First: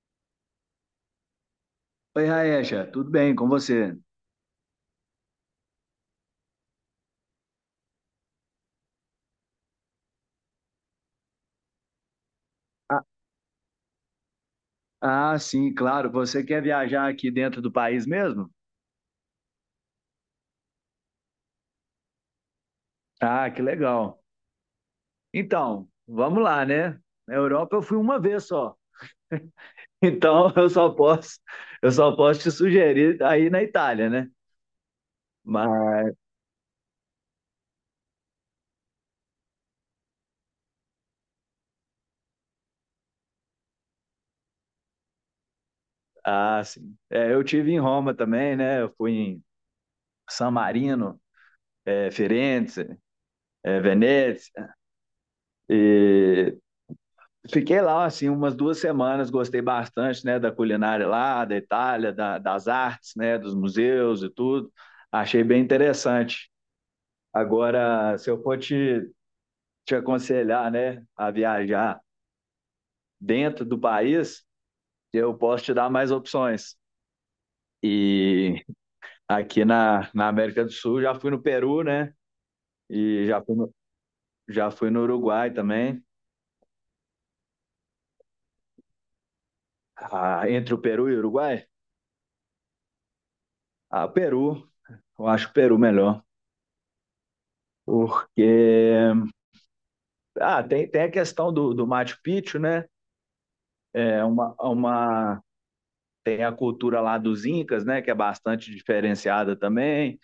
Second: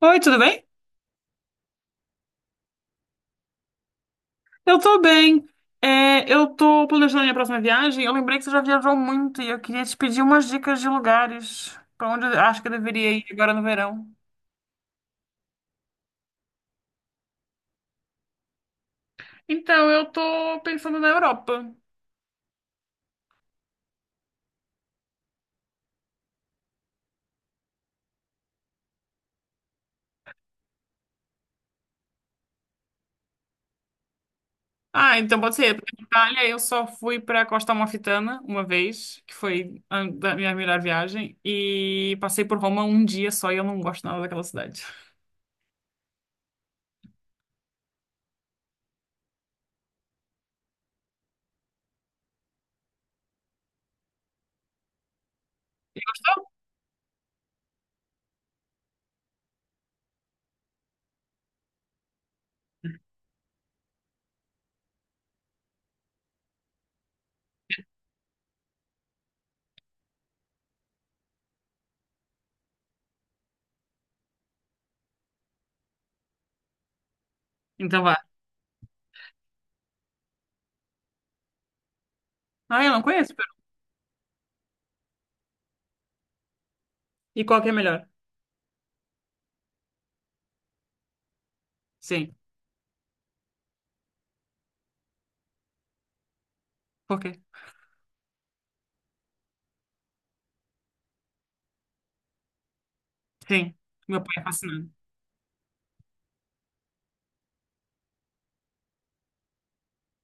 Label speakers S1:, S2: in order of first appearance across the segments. S1: Oi, tudo bem?
S2: Oi, Raecha, tudo bem com você?
S1: Eu tô bem. É, eu tô planejando a minha próxima viagem. Eu lembrei que você já viajou muito e eu queria te pedir umas dicas de lugares pra onde eu acho que eu
S2: Ah,
S1: deveria ir agora no verão.
S2: ah, sim, claro. Você quer viajar aqui dentro do país mesmo?
S1: Então, eu tô pensando na Europa.
S2: Ah, que legal. Então, vamos lá, né? Na Europa eu fui uma vez só. Então, eu só posso te sugerir aí na Itália, né?
S1: Ah, então pode ser. Pra
S2: Mas,
S1: Itália, eu só fui pra Costa Amalfitana uma vez, que foi a da minha melhor viagem, e passei por Roma um dia só e eu não gosto nada daquela cidade.
S2: ah, sim. É, eu tive em Roma também, né? Eu fui em San Marino, Firenze, Veneza.
S1: Gostou?
S2: E Fiquei lá, assim, umas 2 semanas, gostei bastante, né, da culinária lá, da Itália, das artes, né, dos museus e tudo. Achei bem interessante. Agora, se eu for te aconselhar, né, a viajar dentro do país, eu posso te dar mais opções.
S1: Então vá.
S2: E aqui na América do Sul, já fui no Peru, né,
S1: Ah, eu não
S2: e
S1: conheço. Pera.
S2: já fui no Uruguai também.
S1: E qual que é melhor?
S2: Ah, entre o Peru e o Uruguai?
S1: Sim.
S2: Ah, Peru. Eu acho o Peru melhor,
S1: Por quê?
S2: porque tem a questão do Machu Picchu, né?
S1: Sim. Meu
S2: É
S1: pai é
S2: uma,
S1: fascinado.
S2: uma, Tem a cultura lá dos Incas, né? Que é bastante diferenciada também.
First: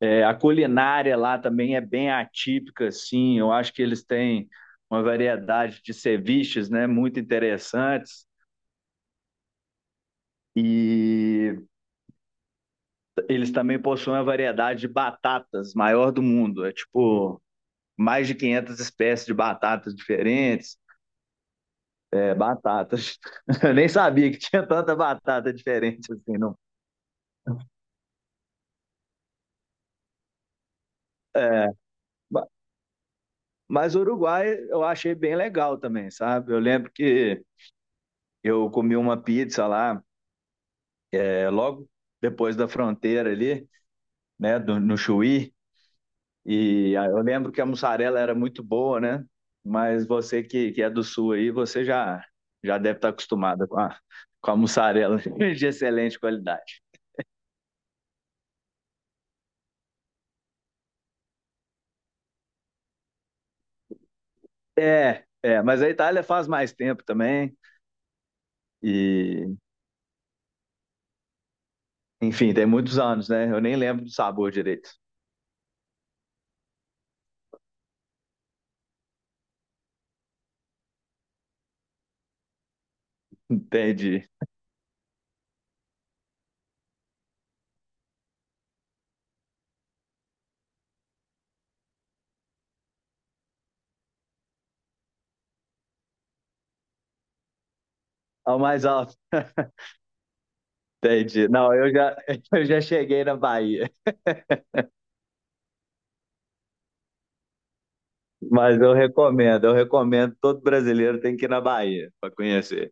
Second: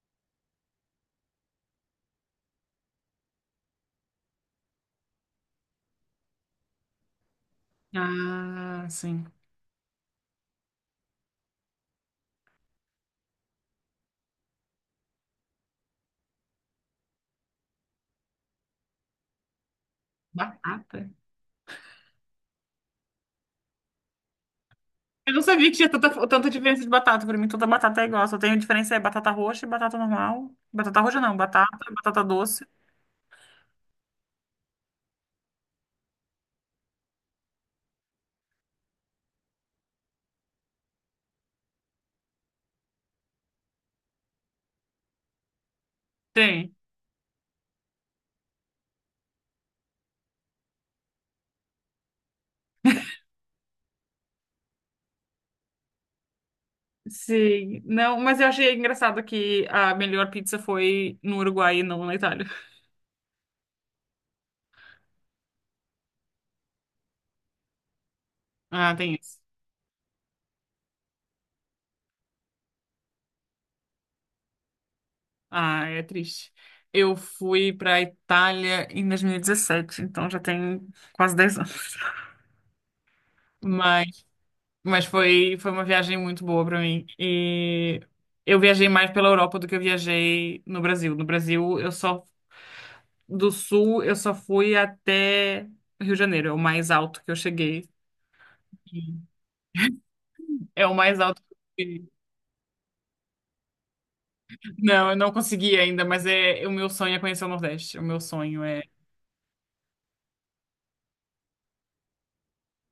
S2: É, a culinária lá também é bem atípica, assim. Eu acho que eles têm uma variedade de ceviches, né? Muito interessantes.
S1: Ah, sim.
S2: E eles também possuem uma variedade de batatas maior do mundo. É tipo mais de 500 espécies de batatas diferentes.
S1: Batata.
S2: É, batatas. Eu nem sabia que tinha tanta
S1: Eu não
S2: batata
S1: sabia que tinha
S2: diferente
S1: tanta,
S2: assim
S1: tanta
S2: não.
S1: diferença de batata. Pra mim, toda batata é igual. Só tem diferença é batata roxa e batata normal. Batata roxa não, batata
S2: Ma-
S1: doce.
S2: Mas o Uruguai eu achei bem legal também, sabe? Eu lembro que eu comi uma pizza lá, logo depois da fronteira ali, né, no Chuí,
S1: Tem.
S2: e eu lembro que a mussarela era muito boa, né? Mas você que é do sul aí, você já deve estar acostumada com a mussarela de excelente qualidade.
S1: Sim. Não, mas eu achei engraçado que a melhor pizza foi no Uruguai e não na Itália.
S2: É, mas a Itália faz mais tempo também,
S1: Ah, tem isso.
S2: e enfim, tem muitos anos, né? Eu nem lembro do sabor direito.
S1: Ah, é triste. Eu fui pra Itália em 2017, então já tem quase 10 anos. Mas
S2: Entendi.
S1: Mas foi uma viagem muito boa pra mim. E eu viajei mais pela Europa do que eu viajei no Brasil. No Brasil, eu só do sul, eu só fui até Rio de Janeiro, é o mais alto que eu cheguei.
S2: Ao mais alto.
S1: É o mais alto
S2: Entendi.
S1: que eu
S2: Não, eu
S1: cheguei.
S2: já, eu já cheguei na Bahia,
S1: Não, eu não consegui ainda, mas é o meu sonho é conhecer o Nordeste. O meu sonho
S2: mas
S1: é,
S2: eu recomendo, todo brasileiro tem que ir na Bahia para conhecer.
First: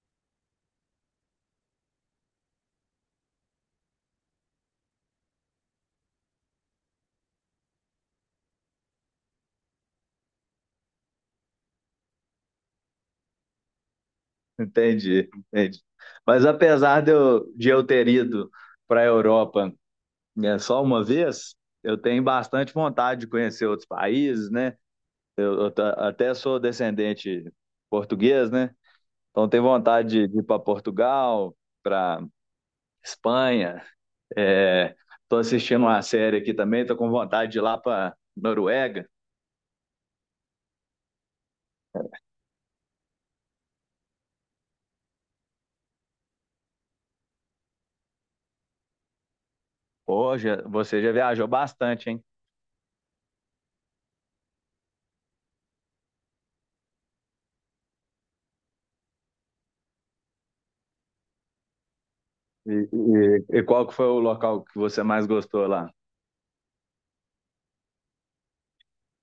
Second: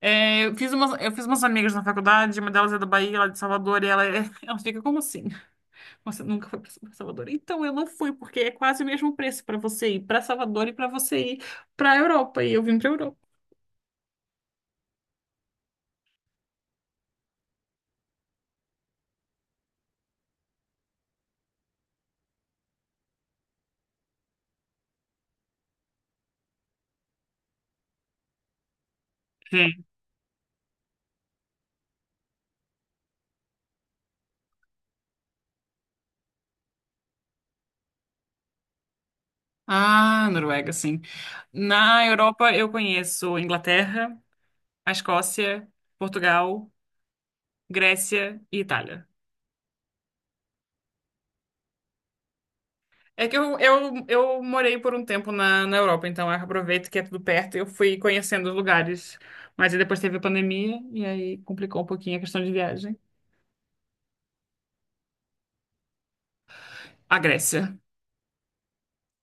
S1: é, eu fiz umas amigas na faculdade, uma delas é da Bahia, ela é de Salvador, e ela, ela fica, como assim? Você nunca foi para Salvador. Então eu não fui, porque é quase o mesmo preço para você ir para Salvador e para você ir para Europa. E eu vim para Europa.
S2: Entendi, entendi. Mas apesar de eu ter ido para a Europa, né, só uma vez, eu tenho bastante vontade de conhecer outros países, né? Eu, até sou descendente português, né? Então tenho
S1: Sim.
S2: vontade de ir para Portugal, para Espanha. Estou é, assistindo uma série aqui também, estou com vontade de ir lá para Noruega.
S1: Ah, Noruega, sim. Na Europa eu conheço Inglaterra, a Escócia, Portugal, Grécia e Itália.
S2: Hoje você já viajou bastante, hein?
S1: É que eu morei por um tempo na Europa, então eu aproveito que é tudo perto e eu fui conhecendo os lugares. Mas aí depois teve a pandemia e aí complicou um pouquinho a questão de
S2: E,
S1: viagem.
S2: e qual que foi o local que você mais gostou lá?
S1: A Grécia.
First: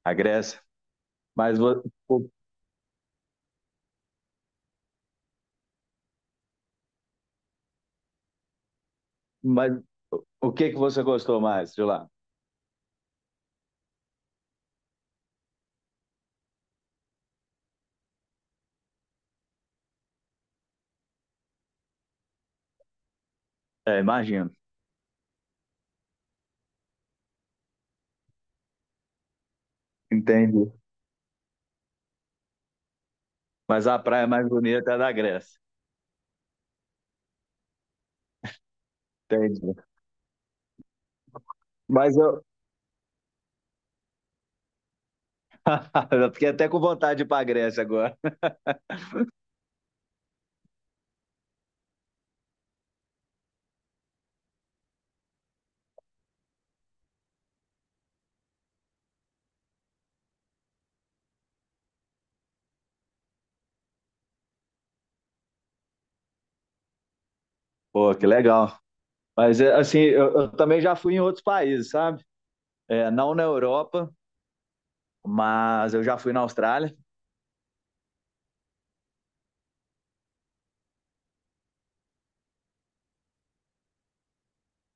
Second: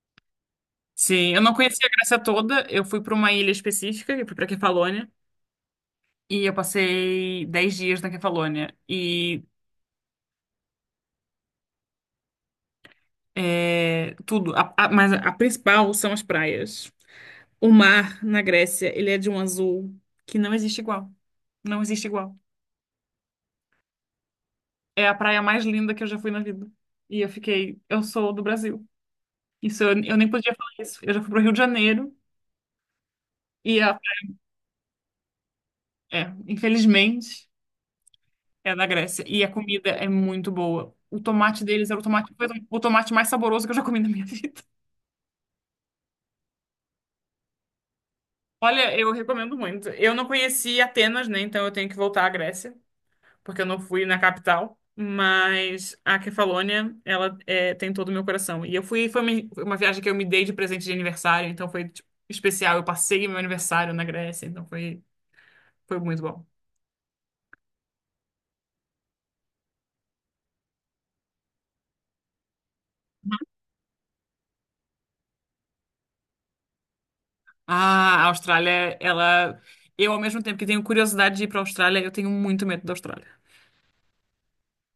S2: A Grécia?
S1: Sim, eu não
S2: Mas, vo-
S1: conhecia a Grécia
S2: o-
S1: toda. Eu fui para uma ilha específica, eu fui para Kefalônia, e eu passei 10 dias na Kefalônia. E
S2: mas o que que você gostou mais de lá?
S1: é, tudo, mas a principal são as praias. O mar na Grécia, ele é de um azul que não existe igual. Não existe igual.
S2: É, imagino.
S1: É a praia mais linda que eu já fui na vida. E eu fiquei, eu sou do Brasil. Isso eu nem podia falar
S2: Entendi.
S1: isso. Eu já fui pro Rio de Janeiro e
S2: Mas a
S1: a,
S2: praia mais bonita é a da Grécia.
S1: é, infelizmente. É da Grécia. E a
S2: Entendi.
S1: comida é muito boa. O tomate deles era o
S2: Mas
S1: tomate,
S2: eu,
S1: foi o tomate mais saboroso que eu já comi na minha vida.
S2: eu fiquei até com vontade de ir para a Grécia agora.
S1: Olha, eu recomendo muito. Eu não conheci Atenas, né? Então eu tenho que voltar à Grécia, porque eu não fui na capital. Mas a Kefalônia, ela é, tem todo o meu coração. E eu fui, foi uma viagem que eu me dei de presente de aniversário, então foi, tipo, especial. Eu passei meu aniversário na Grécia, então foi muito bom.
S2: Pô, que legal. Mas é, assim, eu também já fui em outros países, sabe? É, não na Europa, mas eu já fui na Austrália.
S1: Ah, a Austrália, ela. Eu, ao mesmo tempo que tenho curiosidade de ir pra Austrália, eu tenho muito medo da Austrália.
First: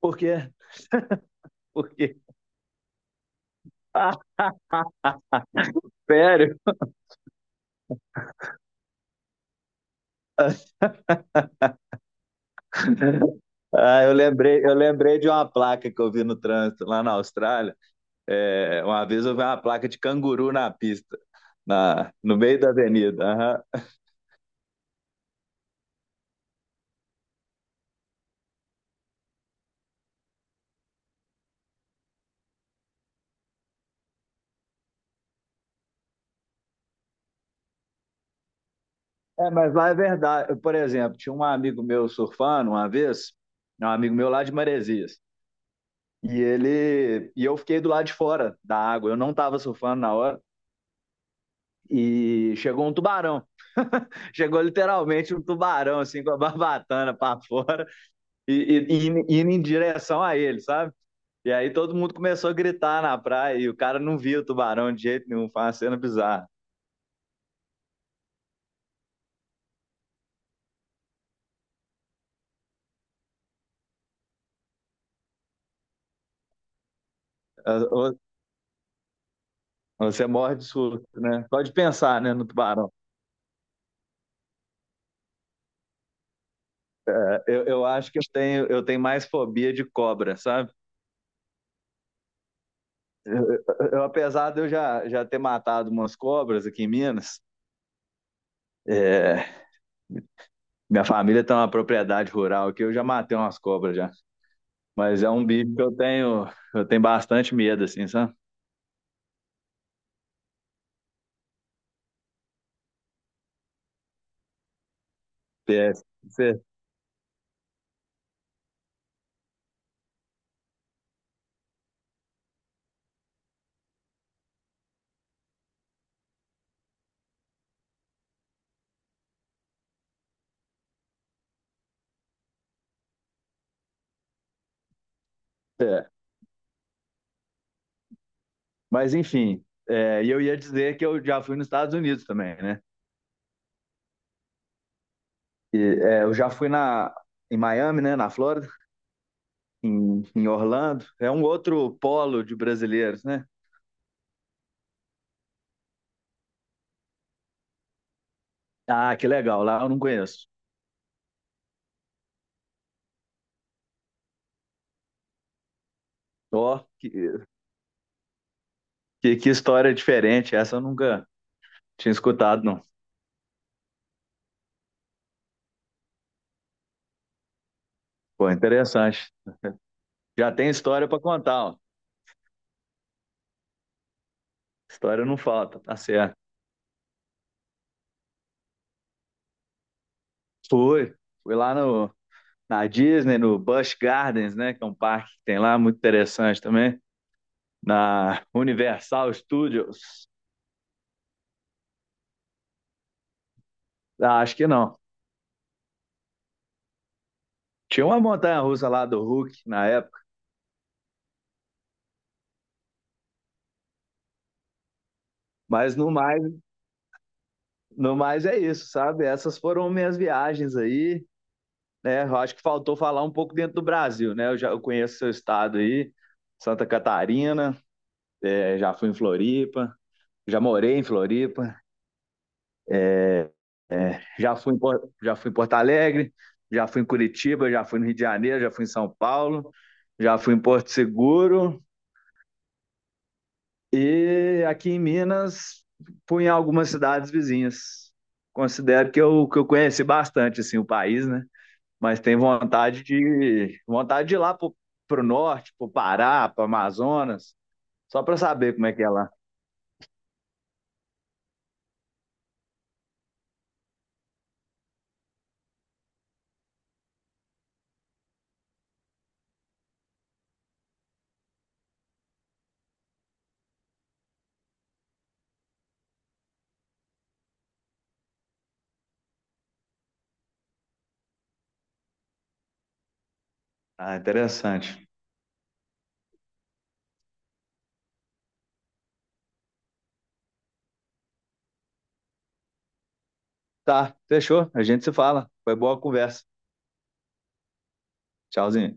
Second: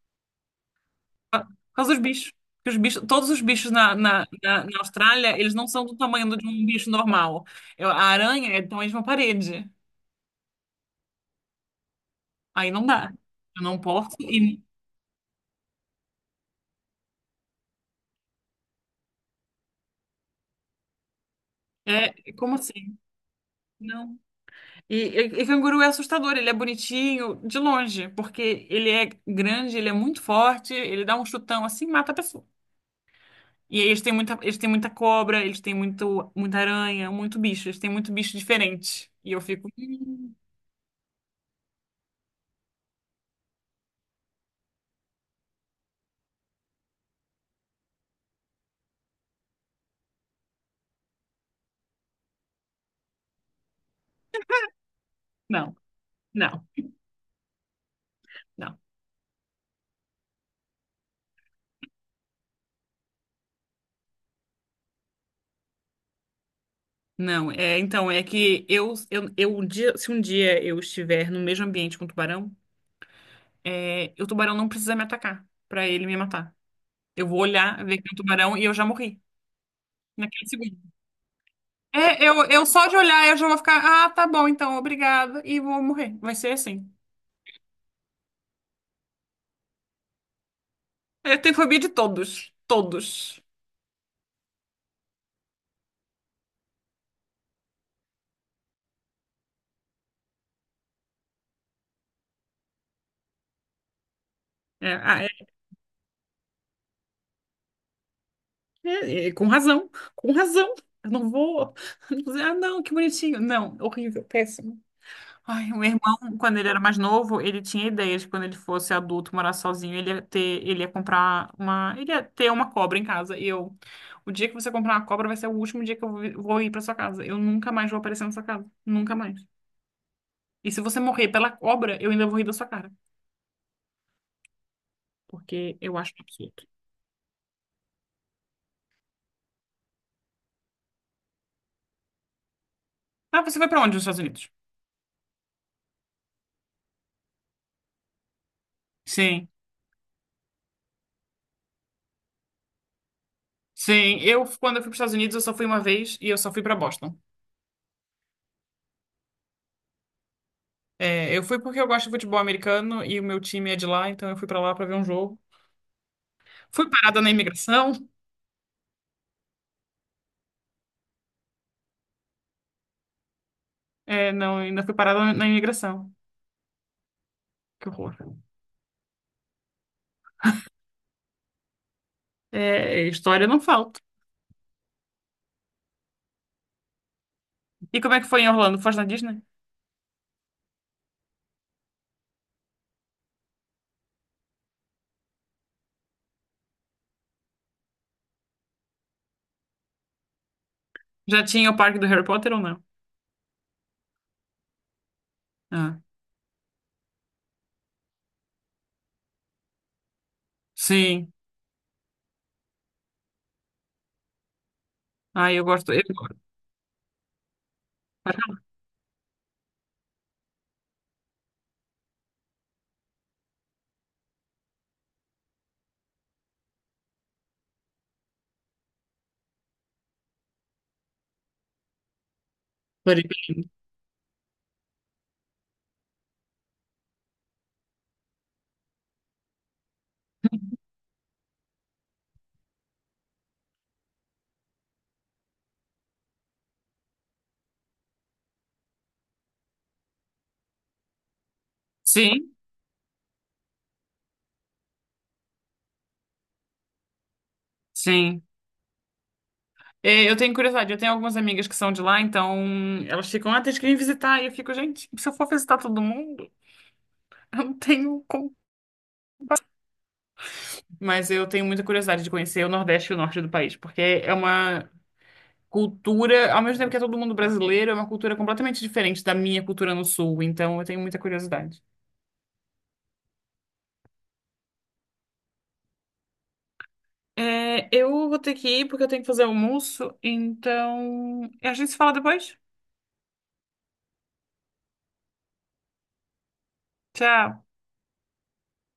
S2: Por quê?
S1: Por causa dos
S2: Porque.
S1: bichos. Porque os bichos, todos os bichos
S2: Ah,
S1: na Austrália, eles não são do tamanho de
S2: sério?
S1: um bicho normal. A aranha é do tamanho de uma parede. Aí não dá. Eu não
S2: Ah,
S1: posso. E,
S2: eu lembrei de uma placa que eu vi no trânsito lá na Austrália. É, uma vez eu vi uma placa de canguru na pista,
S1: é,
S2: no
S1: como
S2: meio da
S1: assim?
S2: avenida. Aham.
S1: Não. E canguru é assustador. Ele é bonitinho de longe, porque ele é grande, ele é muito forte, ele dá um chutão assim e mata a pessoa. E aí eles têm muita cobra, eles têm muito, muita aranha, muito bicho. Eles têm muito bicho diferente. E eu
S2: É,
S1: fico,
S2: mas lá é verdade. Por exemplo, tinha um amigo meu surfando uma vez, um amigo meu lá de Maresias. E ele e eu fiquei do lado de fora da água. Eu não estava surfando na hora. E chegou um tubarão. Chegou literalmente um
S1: Não,
S2: tubarão, assim, com a
S1: não.
S2: barbatana para fora
S1: Não.
S2: e, indo em direção a ele, sabe? E aí todo mundo começou a gritar na praia e o cara não via o tubarão de jeito nenhum, foi uma cena bizarra.
S1: Não, é, então, é que eu um dia, se um dia eu estiver no mesmo ambiente com o tubarão, é, o tubarão não precisa me atacar pra ele me matar. Eu vou olhar, ver que é um tubarão e eu já morri
S2: Você
S1: naquele
S2: morre de
S1: segundo.
S2: susto, né? Pode pensar,
S1: É,
S2: né, no
S1: eu só
S2: tubarão.
S1: de olhar eu já vou ficar, ah, tá bom, então, obrigada, e vou morrer. Vai ser assim.
S2: Eu acho que eu tenho mais fobia de cobra, sabe?
S1: É, eu tenho fobia de todos, todos.
S2: Eu, apesar de eu já ter matado umas cobras aqui em Minas, é, minha família tem uma propriedade rural que eu já matei umas cobras já.
S1: É,
S2: Mas
S1: ah,
S2: é um bicho que eu tenho bastante medo, assim, sabe?
S1: é, com razão, com razão. Eu não vou dizer, ah, não, que bonitinho. Não, horrível, péssimo. Ai, o meu
S2: É,
S1: irmão, quando
S2: cê-
S1: ele era mais novo, ele tinha ideia de que quando ele fosse adulto, morar sozinho, ele ia comprar uma, ele ia ter uma cobra em casa. E eu, o dia que você comprar uma cobra vai ser o último dia que vou ir pra sua casa. Eu nunca mais vou aparecer na sua casa, nunca mais. E se você morrer pela cobra, eu ainda vou rir da sua cara, porque eu
S2: é.
S1: acho um absurdo.
S2: Mas enfim, e eu ia dizer que eu já fui nos Estados Unidos também, né?
S1: Ah, você foi pra onde nos Estados Unidos?
S2: Eu já fui em Miami, né? Na Flórida,
S1: Sim.
S2: em Orlando. É um outro polo de brasileiros, né?
S1: Sim, eu quando eu fui para os Estados Unidos, eu só fui uma vez e eu só fui pra Boston.
S2: Ah, que legal, lá eu não conheço.
S1: É, eu fui porque eu gosto de futebol americano e o meu time é de lá, então eu fui pra lá pra ver um jogo.
S2: Ó,
S1: Fui parada na imigração.
S2: que história diferente, essa eu nunca tinha escutado, não.
S1: É, não, ainda fui parada na imigração. Que horror.
S2: Pô, interessante. Já tem história para contar, ó.
S1: É, história não falta.
S2: História não falta, tá certo.
S1: E como é que foi em Orlando? Foste na Disney?
S2: Fui, fui lá na Disney, no Busch Gardens, né, que é um parque que tem lá, muito interessante também, na Universal Studios.
S1: Já tinha o parque do Harry Potter ou não?
S2: Ah, acho que não.
S1: Ah,
S2: Tinha uma montanha russa lá do Hulk na época,
S1: sim. Ah, eu gosto.
S2: mas
S1: Eu gosto.
S2: no mais é isso, sabe? Essas foram minhas viagens aí, né? Eu acho que faltou falar um pouco dentro do Brasil, né? Eu conheço seu estado aí, Santa Catarina, eh, já fui em Floripa, já morei em Floripa,
S1: Floripa
S2: eh,
S1: é lindo.
S2: Já fui em Porto Alegre, já fui em Curitiba, já fui no Rio de Janeiro, já fui em São Paulo, já fui em Porto Seguro e aqui em Minas fui em algumas cidades vizinhas. Considero que eu conheci bastante assim o país, né? Mas tenho
S1: Sim,
S2: vontade de ir lá pro, pro norte, pro Pará, pro Amazonas, só para
S1: sim.
S2: saber como é que é lá.
S1: É, eu tenho curiosidade, eu tenho algumas amigas que são de lá, então elas ficam, ah, tens que vir visitar. E eu fico, gente, se eu for visitar todo mundo, eu não tenho como. Mas eu tenho muita curiosidade de conhecer o Nordeste e o Norte do país, porque é uma cultura, ao mesmo tempo que é todo mundo brasileiro, é uma cultura completamente diferente da minha cultura no sul, então eu tenho muita curiosidade.
S2: Ah, interessante.
S1: É, eu vou ter que ir porque eu tenho que fazer almoço, então a gente se fala depois.
S2: Tá, fechou. A gente se fala. Foi boa a conversa.
S1: Tchau.
S2: Tchauzinho.